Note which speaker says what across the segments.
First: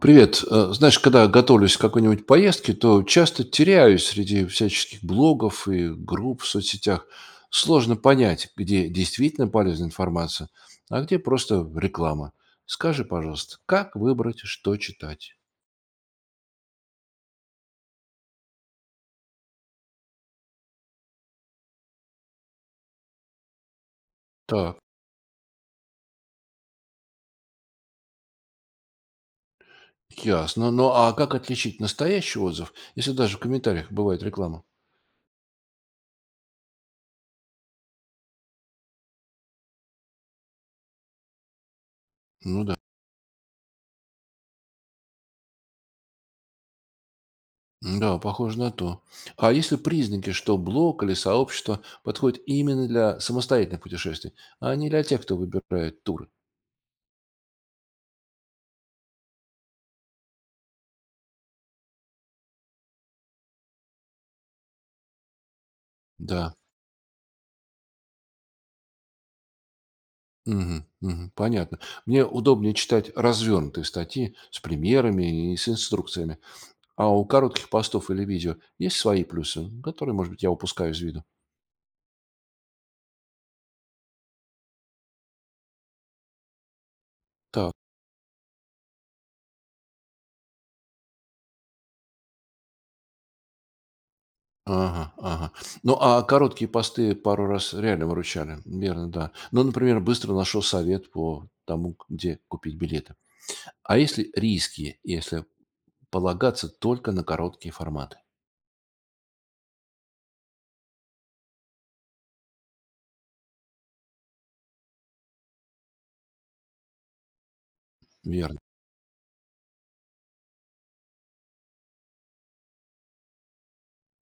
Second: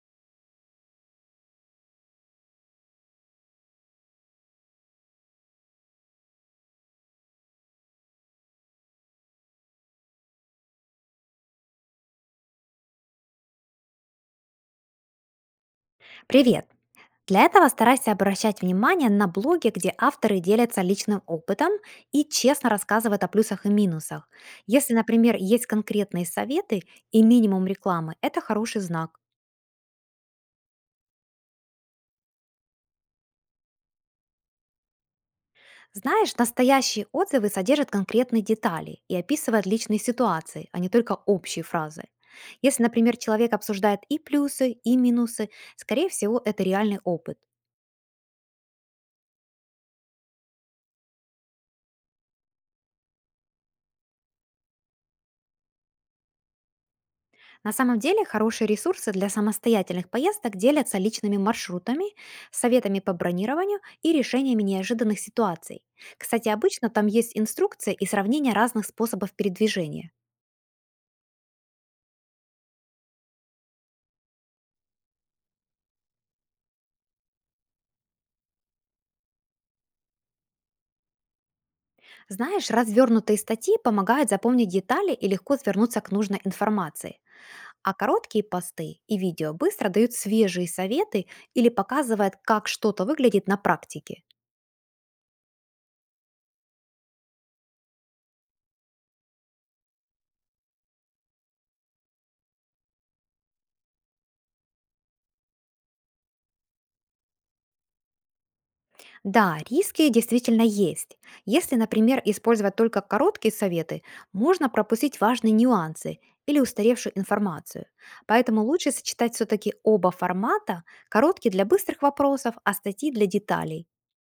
Speaker 1: Привет. Знаешь, когда готовлюсь к какой-нибудь поездке, то часто теряюсь среди всяческих блогов и групп в соцсетях. Сложно понять, где действительно полезная информация, а где просто реклама. Скажи, пожалуйста, как выбрать, что читать?
Speaker 2: Привет! Для этого старайся обращать внимание на блоги, где авторы делятся личным опытом и честно рассказывают о плюсах и минусах.
Speaker 1: Так,
Speaker 2: Если, например, есть конкретные советы и минимум рекламы, это хороший знак.
Speaker 1: ясно. Ну а как отличить настоящий отзыв, если даже в комментариях бывает реклама?
Speaker 2: Знаешь, настоящие отзывы содержат конкретные детали и описывают личные ситуации, а не только общие фразы.
Speaker 1: Ну да.
Speaker 2: Если, например, человек обсуждает и плюсы, и минусы, скорее всего, это реальный опыт.
Speaker 1: Да, похоже на то. А есть ли признаки, что блог или сообщество подходит именно для самостоятельных путешествий, а не для тех, кто выбирает туры?
Speaker 2: На самом деле хорошие ресурсы для самостоятельных поездок делятся личными маршрутами, советами по бронированию и решениями неожиданных ситуаций. Кстати,
Speaker 1: Да.
Speaker 2: обычно там есть инструкция и сравнение разных способов передвижения.
Speaker 1: Мгм. Мгм. Понятно. Мне удобнее читать развернутые статьи с примерами и с инструкциями. А у коротких постов или видео есть свои плюсы, которые, может быть, я упускаю из виду.
Speaker 2: Знаешь, развернутые статьи помогают запомнить детали и легко свернуться к нужной информации.
Speaker 1: Так.
Speaker 2: А короткие посты и видео быстро дают свежие советы или показывают, как что-то выглядит на практике.
Speaker 1: Ага, ага. Ну, а короткие посты пару раз реально выручали. Верно, да. Ну, например, быстро нашел совет по тому, где купить билеты. А если риски, если полагаться только на короткие форматы?
Speaker 2: Да, риски действительно есть. Если, например, использовать только короткие советы, можно пропустить важные нюансы или устаревшую информацию.
Speaker 1: Верно.
Speaker 2: Поэтому лучше сочетать все-таки оба формата, короткие для быстрых вопросов, а статьи для деталей.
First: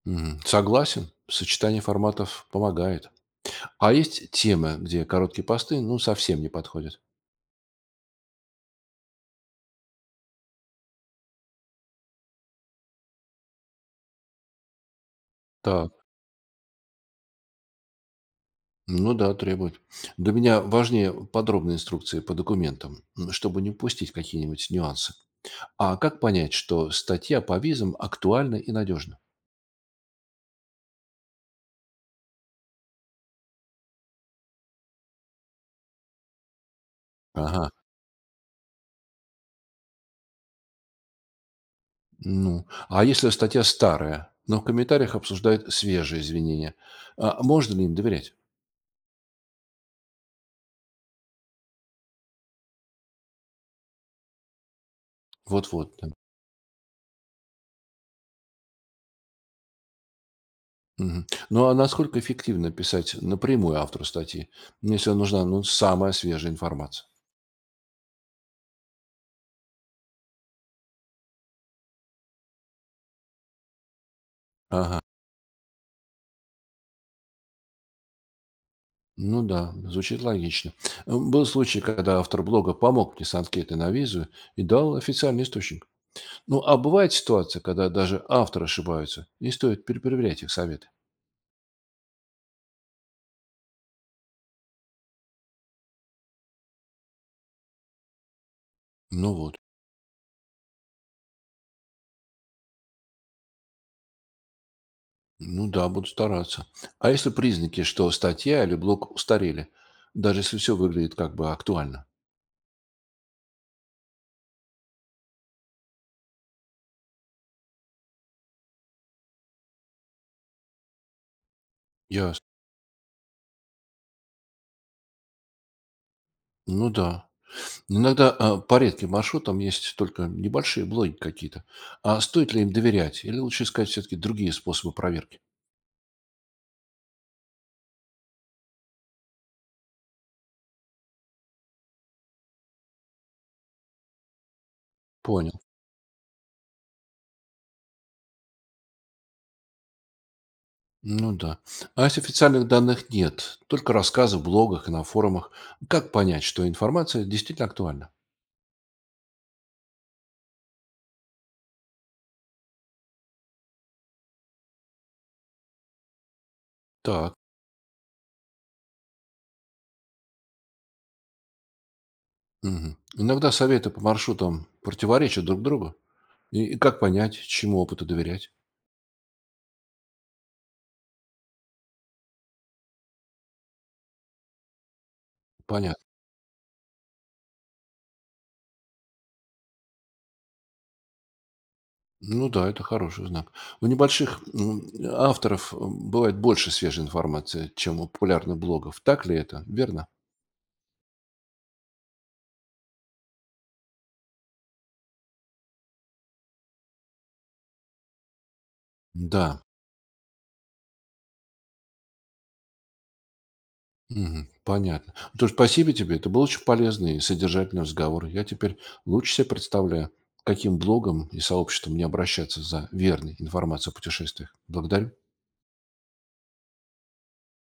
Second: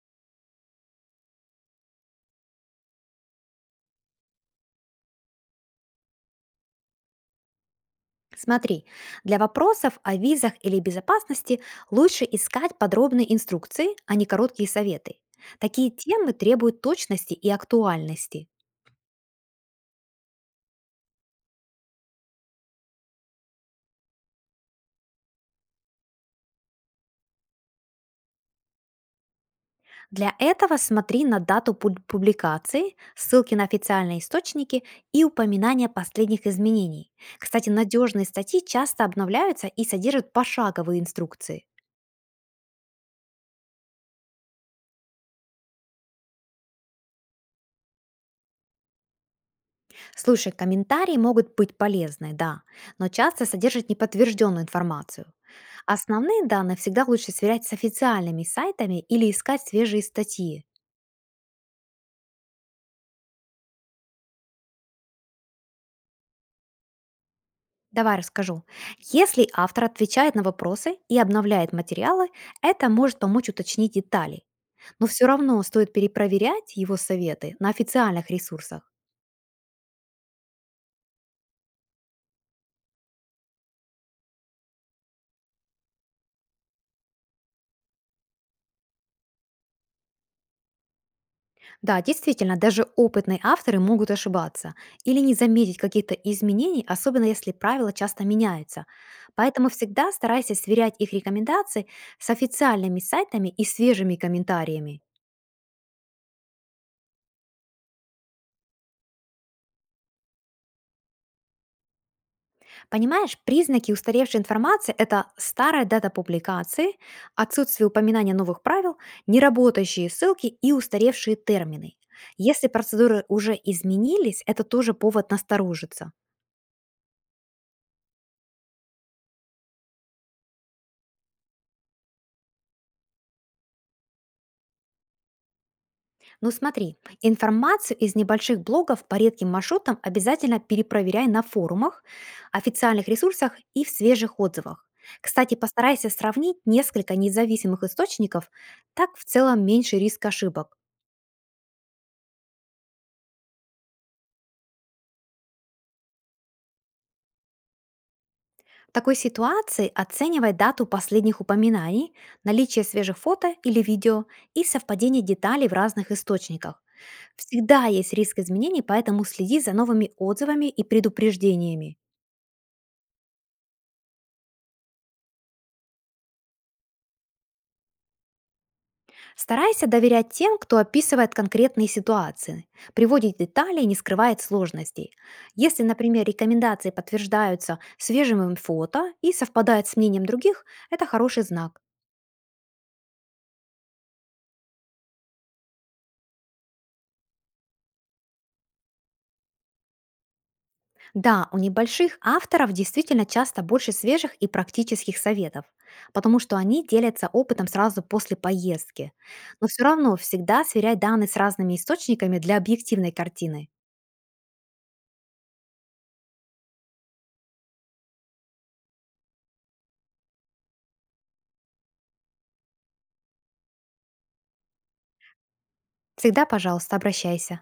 Speaker 1: Мгм. Согласен, сочетание форматов помогает. А есть темы, где короткие посты, ну, совсем не подходят.
Speaker 2: Смотри, для вопросов о визах или безопасности лучше искать подробные инструкции, а не короткие советы. Такие
Speaker 1: Так,
Speaker 2: темы требуют точности и актуальности.
Speaker 1: ну да, требует. Для меня важнее подробные инструкции по документам, чтобы не упустить какие-нибудь нюансы. А как понять, что статья по визам актуальна и надежна?
Speaker 2: Для этого смотри на дату публикации, ссылки на официальные источники и упоминания последних изменений. Кстати,
Speaker 1: Ага,
Speaker 2: надежные статьи часто обновляются и содержат пошаговые инструкции.
Speaker 1: ну, а если статья старая, но в комментариях обсуждают свежие извинения, а можно ли им доверять?
Speaker 2: Слушай, комментарии могут быть полезны, да, но часто содержат неподтвержденную информацию.
Speaker 1: Вот-вот, да.
Speaker 2: Основные данные всегда лучше сверять с официальными сайтами или искать свежие статьи.
Speaker 1: Мгм. Ну, а насколько эффективно писать напрямую автору статьи, ну, если нужна, ну, самая свежая информация?
Speaker 2: Давай расскажу. Если автор отвечает на вопросы и обновляет материалы, это может помочь уточнить детали.
Speaker 1: Ага.
Speaker 2: Но все равно стоит перепроверять его советы на официальных ресурсах.
Speaker 1: Ну да, звучит логично. Был случай, когда автор блога помог мне с анкетой на визу и дал официальный источник. Ну, а бывает ситуация, когда даже авторы ошибаются, и стоит перепроверять их советы.
Speaker 2: Да, действительно, даже опытные авторы могут ошибаться или не заметить каких-то изменений, особенно если правила часто меняются.
Speaker 1: Ну вот.
Speaker 2: Поэтому всегда старайся сверять их рекомендации с официальными сайтами и свежими комментариями.
Speaker 1: Ну да, буду стараться. А если признаки, что статья или блог устарели, даже если все выглядит как бы актуально?
Speaker 2: Понимаешь, признаки устаревшей информации – это старая дата публикации, отсутствие упоминания новых правил, неработающие ссылки и устаревшие термины.
Speaker 1: Ясно.
Speaker 2: Если процедуры уже изменились, это тоже повод насторожиться.
Speaker 1: Ну да, иногда по редким маршрутам есть только небольшие блоги какие-то. А стоит ли им доверять? Или лучше искать все-таки другие способы проверки?
Speaker 2: Ну смотри, информацию из небольших блогов по редким маршрутам обязательно перепроверяй на форумах, официальных ресурсах и в свежих отзывах. Кстати,
Speaker 1: Понял.
Speaker 2: постарайся сравнить несколько независимых источников, так в целом меньше риск ошибок.
Speaker 1: Ну да. А если официальных данных нет, только рассказы в блогах и на форумах, как понять, что информация действительно актуальна?
Speaker 2: В такой ситуации оценивай дату последних упоминаний, наличие свежих фото или видео и совпадение деталей в разных источниках.
Speaker 1: Так.
Speaker 2: Всегда есть риск изменений, поэтому следи за новыми отзывами и предупреждениями.
Speaker 1: Мгм. Иногда советы по маршрутам противоречат друг другу. И как понять, чему опыту доверять?
Speaker 2: Старайся доверять тем, кто описывает конкретные ситуации, приводит детали и не скрывает сложностей. Если,
Speaker 1: Понятно.
Speaker 2: например, рекомендации подтверждаются свежим им фото и совпадают с мнением других, это хороший знак.
Speaker 1: Ну да, это хороший знак. У небольших авторов бывает больше свежей информации, чем у популярных блогов. Так ли это? Верно?
Speaker 2: Да, у небольших авторов действительно часто больше свежих и практических советов, потому что они делятся опытом сразу после поездки.
Speaker 1: Да.
Speaker 2: Но все равно всегда сверяй данные с разными источниками для объективной картины.
Speaker 1: Мгм. Понятно. То есть спасибо тебе. Это был очень полезный и содержательный разговор. Я теперь лучше себе представляю, к каким блогам и сообществам мне обращаться за верной информацией о путешествиях. Благодарю.
Speaker 2: Всегда, пожалуйста, обращайся.